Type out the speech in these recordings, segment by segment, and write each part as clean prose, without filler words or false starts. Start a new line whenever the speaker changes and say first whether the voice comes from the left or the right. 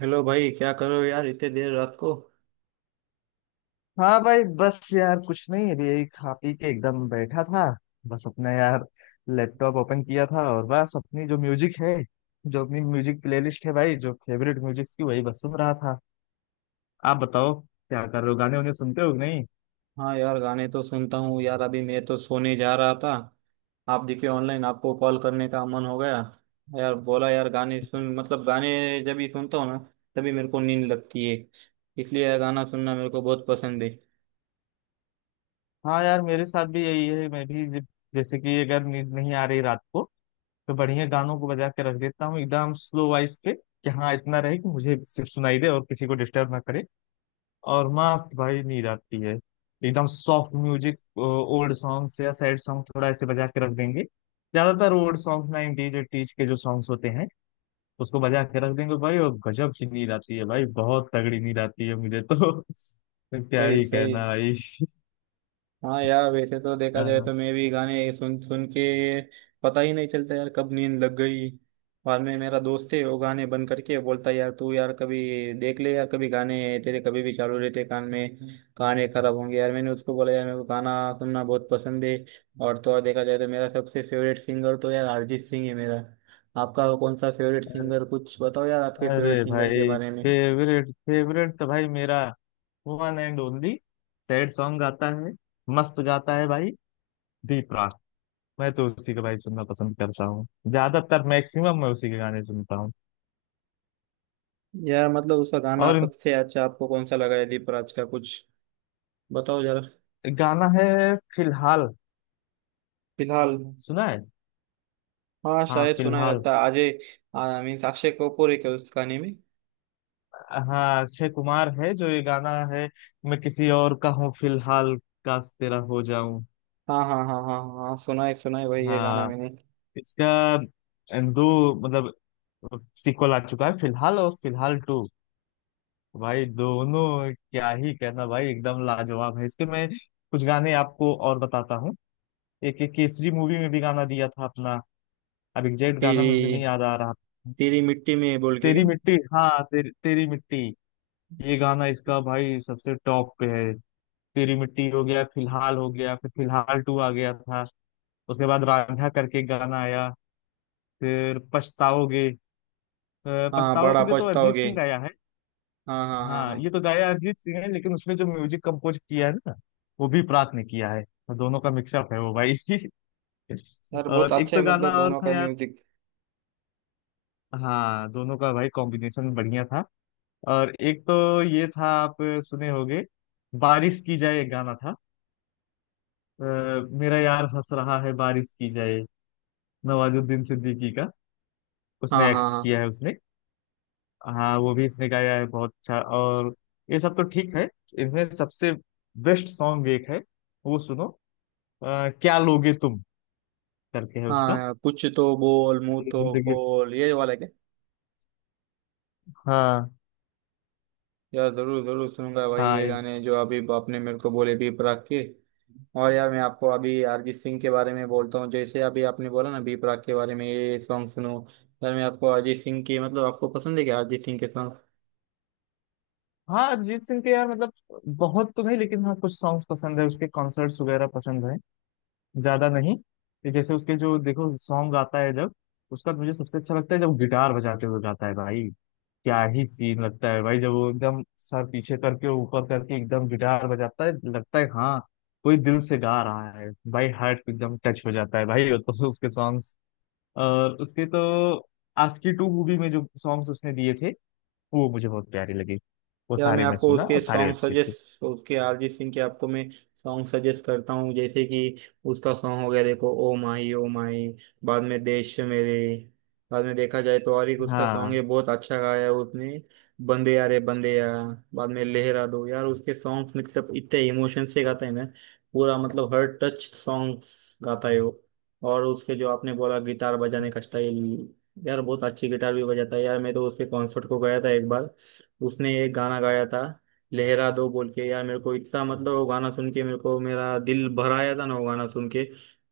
right: Hello भाई, क्या कर रहे हो यार इतने देर रात को।
left: हाँ भाई, बस यार कुछ नहीं। अभी यही खा पी के एकदम बैठा था। बस अपना यार लैपटॉप ओपन किया था, और बस अपनी जो म्यूजिक है, जो अपनी म्यूजिक प्लेलिस्ट है भाई, जो फेवरेट म्यूजिक की वही बस सुन रहा था। आप बताओ क्या कर रहे हो, गाने उन्हें सुनते हो कि नहीं।
right: हाँ यार, गाने तो सुनता हूँ यार। अभी मैं तो सोने जा रहा था। आप दिखे ऑनलाइन, आपको कॉल करने का मन हो गया। यार बोला यार गाने सुन, मतलब गाने जब भी सुनता हूँ ना, तभी मेरे को नींद लगती है। इसलिए यार गाना सुनना मेरे को बहुत पसंद है।
left: हाँ यार मेरे साथ भी यही है। जैसे कि अगर नींद नहीं आ रही रात को तो बढ़िया गानों को बजा के रख देता हूँ एकदम स्लो वॉइस पे। कि हाँ इतना रहे कि मुझे सिर्फ सुनाई दे और किसी को डिस्टर्ब ना करे, और मस्त भाई नींद आती है। एकदम सॉफ्ट म्यूजिक, ओल्ड सॉन्ग्स या सैड सॉन्ग थोड़ा ऐसे बजा के रख देंगे। ज्यादातर ओल्ड सॉन्ग्स 90s एटीज के जो सॉन्ग्स होते हैं उसको बजा के रख देंगे भाई, और गजब की नींद आती है भाई, बहुत तगड़ी नींद आती है मुझे तो क्या
right: सही
left: ही
right: सही।
left: कहना भाई।
right: हाँ यार, वैसे तो देखा जाए
left: हाँ।
right: तो मैं भी गाने सुन सुन के पता ही नहीं चलता यार कब नींद लग गई। बाद में मेरा दोस्त है वो गाने बंद करके बोलता है, यार तू यार कभी देख ले यार, कभी गाने तेरे कभी भी चालू रहते कान में, गाने खराब होंगे। यार मैंने उसको बोला यार मेरे को गाना सुनना बहुत पसंद है। और तो और, देखा जाए तो मेरा सबसे फेवरेट सिंगर तो यार अरिजीत सिंह है मेरा। आपका कौन सा फेवरेट
left: अरे
right: सिंगर, कुछ बताओ यार आपके
left: अरे
right: फेवरेट सिंगर के
left: भाई,
right: बारे में।
left: फेवरेट फेवरेट तो भाई मेरा one and only. Sad song गाता है, मस्त गाता है भाई। डी। मैं तो उसी के भाई सुनना पसंद करता हूँ। ज्यादातर मैक्सिमम मैं उसी के गाने सुनता हूँ।
right: यार मतलब उसका गाना
left: और
right: सबसे अच्छा आपको कौन सा लगा है दीपराज का, कुछ बताओ जरा।
left: गाना है फिलहाल,
right: फिलहाल।
left: सुना है।
right: हाँ
left: हाँ
right: शायद सुना ही
left: फिलहाल।
right: लगता है अजय। मीन्स अक्षय कपूर है क्या उस गाने में।
left: हाँ अक्षय कुमार है जो ये गाना है। मैं किसी और का हूँ फिलहाल, काश तेरा हो जाऊं।
right: हाँ हाँ हाँ हाँ हाँ, सुना है भाई ये गाना
left: हाँ,
right: मैंने।
left: इसका दो, मतलब सीक्वल आ चुका है, फिलहाल और फिलहाल टू, भाई दोनों। क्या ही कहना भाई, एकदम लाजवाब है इसके। मैं कुछ गाने आपको और बताता हूँ। एक एक केसरी मूवी में भी गाना दिया था अपना। अब एग्जैक्ट गाना मुझे नहीं
right: तेरी
left: याद आ रहा।
right: तेरी मिट्टी में बोल के
left: तेरी
right: क्या।
left: मिट्टी, हाँ तेरी, तेरी मिट्टी। ये गाना इसका भाई सबसे टॉप पे है। तेरी मिट्टी हो गया, फिलहाल हो गया, फिर फिलहाल टू आ गया था। उसके बाद रांझा करके एक गाना आया। फिर पछताओगे,
right: हाँ बड़ा
left: पछताओगे तो अरिजीत
right: पछताओगे।
left: सिंह गाया है।
right: हाँ हाँ हाँ
left: हाँ
right: हाँ।
left: ये तो गाया अरिजीत सिंह है, लेकिन उसमें जो म्यूजिक कंपोज किया है ना, वो भी प्रात ने किया है। तो दोनों का मिक्सअप है वो भाई।
right: यार बहुत
left: और एक
right: अच्छा है,
left: तो गाना
right: मतलब
left: और
right: दोनों
left: था
right: का
left: यार।
right: म्यूजिक।
left: हाँ दोनों का भाई कॉम्बिनेशन बढ़िया था। और एक तो ये था, आप सुने होंगे, बारिश की जाए एक गाना था। अ, मेरा यार हंस रहा है, बारिश की जाए, नवाजुद्दीन सिद्दीकी का, उसमें
right: हाँ
left: एक्ट
right: हाँ
left: किया है उसने। हाँ वो भी इसने गाया है, बहुत अच्छा। और ये सब तो ठीक है। इसमें सबसे बेस्ट सॉन्ग एक है, वो सुनो। क्या लोगे तुम करके है
right: हाँ
left: उसका,
right: हाँ, कुछ तो बोल मुंह
left: मेरी
right: तो
left: जिंदगी।
right: बोल ये वाला क्या।
left: हाँ
right: यार जरूर जरूर सुनूंगा भाई
left: हाँ
right: ये
left: ये।
right: गाने जो अभी आपने मेरे को बोले बी प्राक के। और यार मैं आपको अभी अरिजीत सिंह के बारे में बोलता हूँ, जैसे अभी आपने बोला ना बी प्राक के बारे में ये सॉन्ग सुनो। यार मैं आपको अरिजीत सिंह की, मतलब आपको पसंद है क्या अरिजीत सिंह के।
left: हाँ अरिजीत सिंह के यार, मतलब बहुत तो नहीं, लेकिन हाँ कुछ सॉन्ग्स पसंद है उसके, कॉन्सर्ट्स वगैरह पसंद है। ज्यादा नहीं। ये जैसे उसके जो देखो सॉन्ग गाता है जब, उसका मुझे सबसे अच्छा लगता है जब गिटार बजाते हुए गाता है भाई। क्या ही सीन लगता है भाई, जब वो एकदम सर पीछे करके ऊपर करके एकदम गिटार बजाता है, लगता है हाँ कोई दिल से गा रहा है भाई। हार्ट को एकदम टच हो जाता है भाई, वो तो उसके सॉन्ग्स। और उसके तो आस्की टू मूवी में जो सॉन्ग्स उसने दिए थे, वो मुझे बहुत प्यारे लगे। वो
right: यार मैं
left: सारे मैं
right: आपको
left: सुना और
right: उसके
left: सारे
right: सॉन्ग
left: अच्छे थे।
right: सजेस्ट, उसके अरिजीत सिंह के आपको मैं सॉन्ग सजेस्ट करता हूँ। जैसे कि उसका सॉन्ग हो गया देखो, ओ माही ओ माही। बाद में देश मेरे। बाद में देखा जाए तो और एक उसका सॉन्ग
left: हाँ
right: है, बहुत अच्छा गाया है उसने, बंदे यार रे बंदे यार। बाद में लहरा दो। यार उसके सॉन्ग्स मतलब इतने इमोशन से गाता है ना, पूरा मतलब हर टच सॉन्ग्स गाता है वो। और उसके जो आपने बोला गिटार बजाने का स्टाइल, यार बहुत अच्छी गिटार भी बजाता है यार। मैं तो उसके कॉन्सर्ट को गया था एक बार, उसने एक गाना गाया था लहरा दो बोल के। यार मेरे को इतना, मतलब वो गाना सुन के मेरे को मेरा दिल भर आया था ना वो गाना सुन के।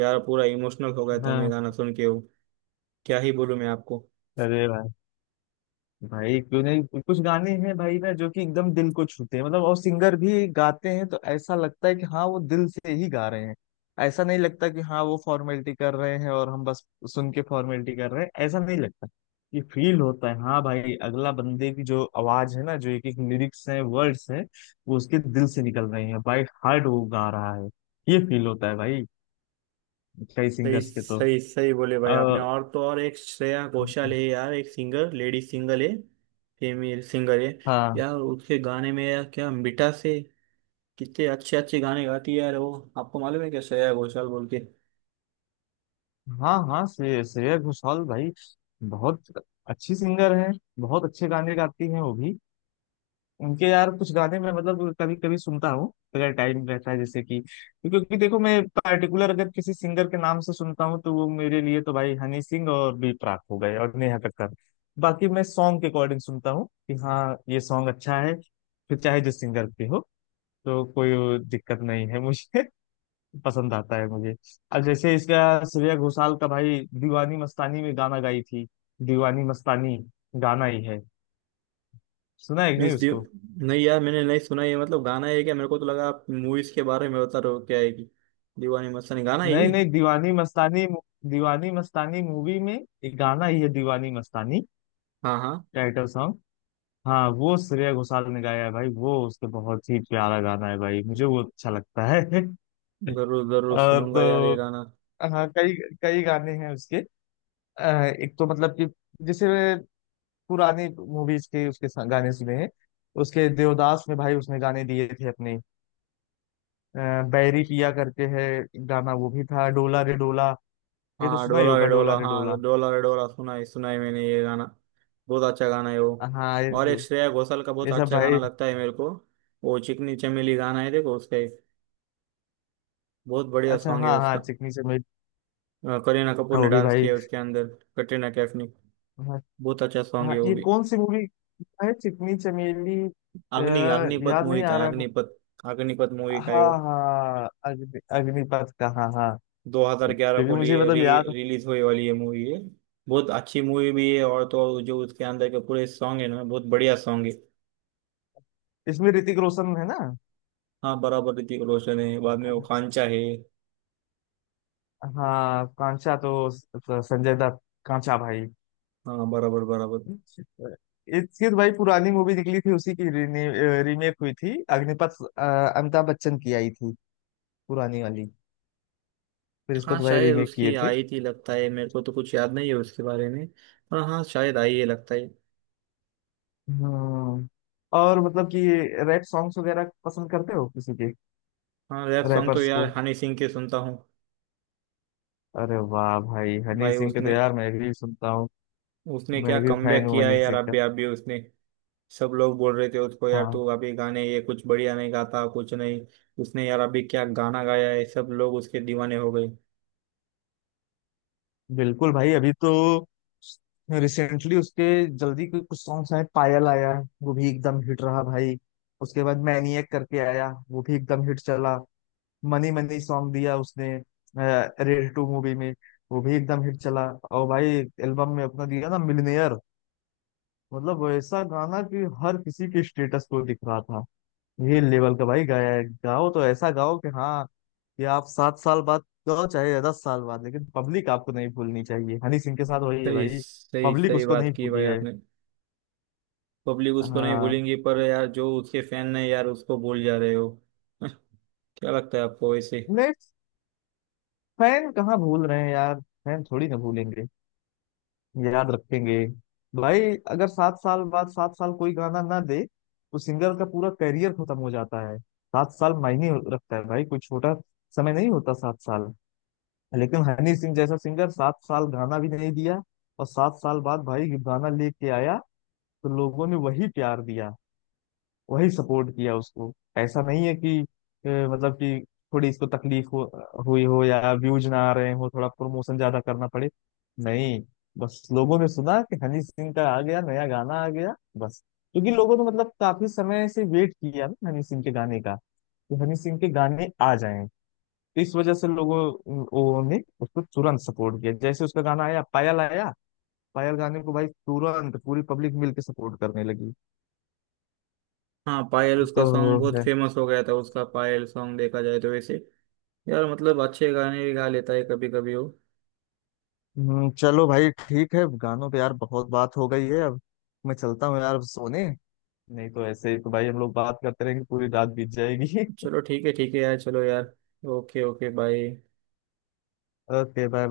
right: यार पूरा इमोशनल हो गया था मैं
left: हाँ।
right: गाना सुन के वो। क्या ही बोलूं मैं आपको।
left: अरे भाई, भाई क्यों नहीं, कुछ गाने हैं भाई ना जो कि एकदम दिल को छूते हैं। मतलब और सिंगर भी गाते हैं तो ऐसा लगता है कि हाँ वो दिल से ही गा रहे हैं। ऐसा नहीं लगता कि हाँ वो फॉर्मेलिटी कर रहे हैं और हम बस सुन के फॉर्मेलिटी कर रहे हैं, ऐसा नहीं लगता। ये फील होता है हाँ भाई, अगला बंदे की जो आवाज है ना, जो एक एक लिरिक्स है वर्ड्स है, वो उसके दिल से निकल रहे हैं। बाय हार्ट वो गा रहा है, ये फील होता है भाई। कई
right: सही
left: सिंगर्स के तो।
right: सही, सही बोले भाई
left: आ,
right: आपने। और तो और, एक श्रेया घोषाल है यार, एक सिंगर लेडी सिंगर है, फीमेल सिंगर है।
left: हाँ
right: यार उसके गाने में यार क्या मिठास है। कितने अच्छे अच्छे गाने गाती है यार वो, आपको मालूम है क्या श्रेया घोषाल बोल के।
left: हाँ हाँ, श्रेया घोषाल भाई बहुत अच्छी सिंगर हैं, बहुत अच्छे गाने गाती हैं वो भी। उनके यार कुछ गाने मैं मतलब कभी कभी सुनता हूँ, अगर टाइम रहता है। जैसे कि, क्योंकि देखो मैं पर्टिकुलर अगर किसी सिंगर के नाम से सुनता हूँ तो वो मेरे लिए तो भाई हनी सिंह और बी प्राक हो गए और नेहा कक्कड़। बाकी मैं सॉन्ग के अकॉर्डिंग सुनता हूँ कि हाँ ये सॉन्ग अच्छा है, फिर चाहे जिस सिंगर पे हो, तो कोई दिक्कत नहीं है मुझे, पसंद आता है मुझे। अब जैसे इसका, श्रेया घोषाल का भाई दीवानी मस्तानी में गाना गाई थी। दीवानी मस्तानी गाना ही है, सुना है कि नहीं
right: मीन्स दियो,
left: उसको।
right: नहीं यार मैंने नहीं सुना ये, मतलब गाना है क्या? मेरे को तो लगा आप मूवीज के बारे में बता रहे हो, क्या है कि दीवानी मस्तानी गाना है
left: नहीं
right: ये।
left: नहीं, दीवानी मस्तानी, दीवानी मस्तानी मूवी में एक गाना ही है दीवानी मस्तानी,
right: हाँ हाँ,
left: टाइटल सॉन्ग। हाँ वो श्रेया घोषाल ने गाया है भाई, वो उसके बहुत ही प्यारा गाना है भाई, मुझे वो अच्छा लगता है।
right: जरूर जरूर
left: और
right: सुनूंगा यार ये
left: तो
right: गाना।
left: हाँ कई, कई गाने हैं उसके। अ, एक तो मतलब कि, जैसे पुरानी मूवीज के उसके गाने सुने हैं, उसके देवदास में भाई उसने गाने दिए थे अपने। अ, बैरी पिया करके है गाना, वो भी था डोला रे डोला। ये तो
right: हाँ
left: सुना ही
right: डोला रे
left: होगा डोला
right: डोला,
left: रे डोला।
right: हाँ डोला रे डोला, सुना है मैंने ये गाना। बहुत अच्छा गाना है वो।
left: हाँ ये
right: और एक
left: सब,
right: श्रेया घोषाल का बहुत
left: ये सब
right: अच्छा
left: भाई
right: गाना लगता है मेरे को, वो चिकनी चमेली गाना है देखो उसका एक, बहुत बढ़िया
left: अच्छा।
right: सॉन्ग है
left: हाँ हाँ
right: उसका।
left: चिकनी चमेली,
right: करीना कपूर
left: हाँ,
right: ने
left: वो भी
right: डांस
left: भाई।
right: किया है उसके अंदर, कटरीना कैफ ने।
left: हाँ
right: बहुत अच्छा सॉन्ग
left: हाँ,
right: है वो
left: ये
right: भी।
left: कौन सी मूवी है चिकनी चमेली,
right: अग्निपथ
left: याद
right: मूवी
left: नहीं
right: का
left: आ
right: है,
left: रहा है।
right: अग्निपथ। अग्निपथ मूवी का है
left: हाँ
right: वो।
left: हाँ, अग्निपथ का, हाँ हाँ।
right: 2011
left: क्योंकि
right: को
left: मुझे
right: लिए री
left: मतलब याद।
right: रिलीज होने वाली ये मूवी है। बहुत अच्छी मूवी भी है, और तो और जो उसके अंदर के पूरे सॉन्ग है ना बहुत बढ़िया सॉन्ग है।
left: इसमें ऋतिक रोशन है ना।
right: हाँ बराबर, ऋतिक रोशन है। बाद में वो कांचा है।
left: हाँ कांचा तो संजय दत्त, कांचा भाई।
right: हाँ बराबर बराबर।
left: इसकी तो भाई पुरानी मूवी निकली थी उसी की, रीमेक हुई थी अग्निपथ। अमिताभ बच्चन की आई थी, पुरानी वाली। फिर इसको
right: हाँ
left: तो भाई
right: शायद
left: रीमेक
right: उसकी
left: किए थे।
right: आई थी लगता है, मेरे को तो कुछ याद नहीं है उसके बारे में। पर हाँ शायद आई है लगता है।
left: हम्म। और मतलब कि रैप सॉन्ग्स वगैरह पसंद करते हो किसी के,
right: हाँ रैप सॉन्ग तो
left: रैपर्स
right: यार
left: को।
right: हनी सिंह के सुनता हूँ।
left: अरे वाह भाई, हनी
right: भाई
left: सिंह के तो
right: उसने
left: यार मैं भी सुनता हूँ,
right: उसने क्या
left: मैं भी फैन
right: कमबैक
left: हूँ
right: किया
left: हनी
right: है यार,
left: सिंह का।
right: अभी अभी उसने। सब लोग बोल रहे थे उसको, यार
left: हाँ
right: तू अभी गाने ये कुछ बढ़िया नहीं गाता कुछ नहीं। उसने यार अभी क्या गाना गाया है, सब लोग उसके दीवाने हो गए।
left: बिल्कुल भाई। अभी तो रिसेंटली उसके जल्दी के कुछ सॉन्ग्स आए, पायल आया, वो भी एकदम हिट रहा भाई। उसके बाद मैनिएक करके आया, वो भी एकदम हिट चला। मनी मनी सॉन्ग दिया उसने रेड टू मूवी में, वो भी एकदम हिट चला। और भाई एल्बम में अपना दिया ना मिलनेयर। मतलब वो ऐसा गाना कि हर किसी के स्टेटस को दिख रहा था, ये लेवल का भाई गाया। गाओ तो ऐसा गाओ कि हाँ, कि आप 7 साल बाद गाओ चाहे 10 साल बाद, लेकिन पब्लिक आपको नहीं भूलनी चाहिए। हनी सिंह के साथ वही है
right: सही
left: भाई,
right: सही,
left: पब्लिक
right: सही
left: उसको नहीं
right: बात की
left: भूली
right: भाई
left: है।
right: आपने। पब्लिक उसको नहीं
left: हाँ
right: भूलेंगी, पर यार जो उसके फैन है यार उसको भूल जा रहे हो। क्या लगता है आपको वैसे।
left: नहीं, फैन कहाँ भूल रहे हैं यार, फैन थोड़ी ना भूलेंगे, याद रखेंगे भाई। अगर 7 साल बाद 7 साल कोई गाना ना दे तो सिंगर का पूरा करियर खत्म हो जाता है। 7 साल मायने रखता है भाई, कोई छोटा समय नहीं होता 7 साल। लेकिन हनी सिंह जैसा सिंगर 7 साल गाना भी नहीं दिया, और 7 साल बाद भाई गाना लेके आया, तो लोगों ने वही प्यार दिया, वही सपोर्ट किया उसको। ऐसा नहीं है कि मतलब कि थोड़ी इसको तकलीफ हो, हुई हो, या व्यूज ना आ रहे हो, थोड़ा प्रमोशन ज्यादा करना पड़े। नहीं, बस लोगों ने सुना कि हनी सिंह का आ गया, नया गाना आ गया बस। क्योंकि लोगों ने मतलब काफी समय से वेट किया ना हनी सिंह के गाने का, कि हनी सिंह के गाने आ जाएं। इस वजह से लोगों, वो ने उसको तुरंत सपोर्ट किया। जैसे उसका गाना आया पायल आया, पायल गाने को भाई तुरंत पूरी पब्लिक मिलके सपोर्ट करने लगी।
right: हाँ पायल उसका सॉन्ग
left: तो
right: बहुत
left: है।
right: फेमस हो गया था, उसका पायल सॉन्ग देखा जाए तो वैसे। यार मतलब अच्छे गाने भी गा लेता है कभी कभी वो।
left: चलो भाई ठीक है, गानों पे यार बहुत बात हो गई है अब। मैं चलता हूँ यार अब सोने, नहीं तो ऐसे ही तो भाई हम लोग बात करते रहेंगे, पूरी रात बीत जाएगी।
right: चलो ठीक है यार, चलो यार। Okay okay bye.
left: Okay bye.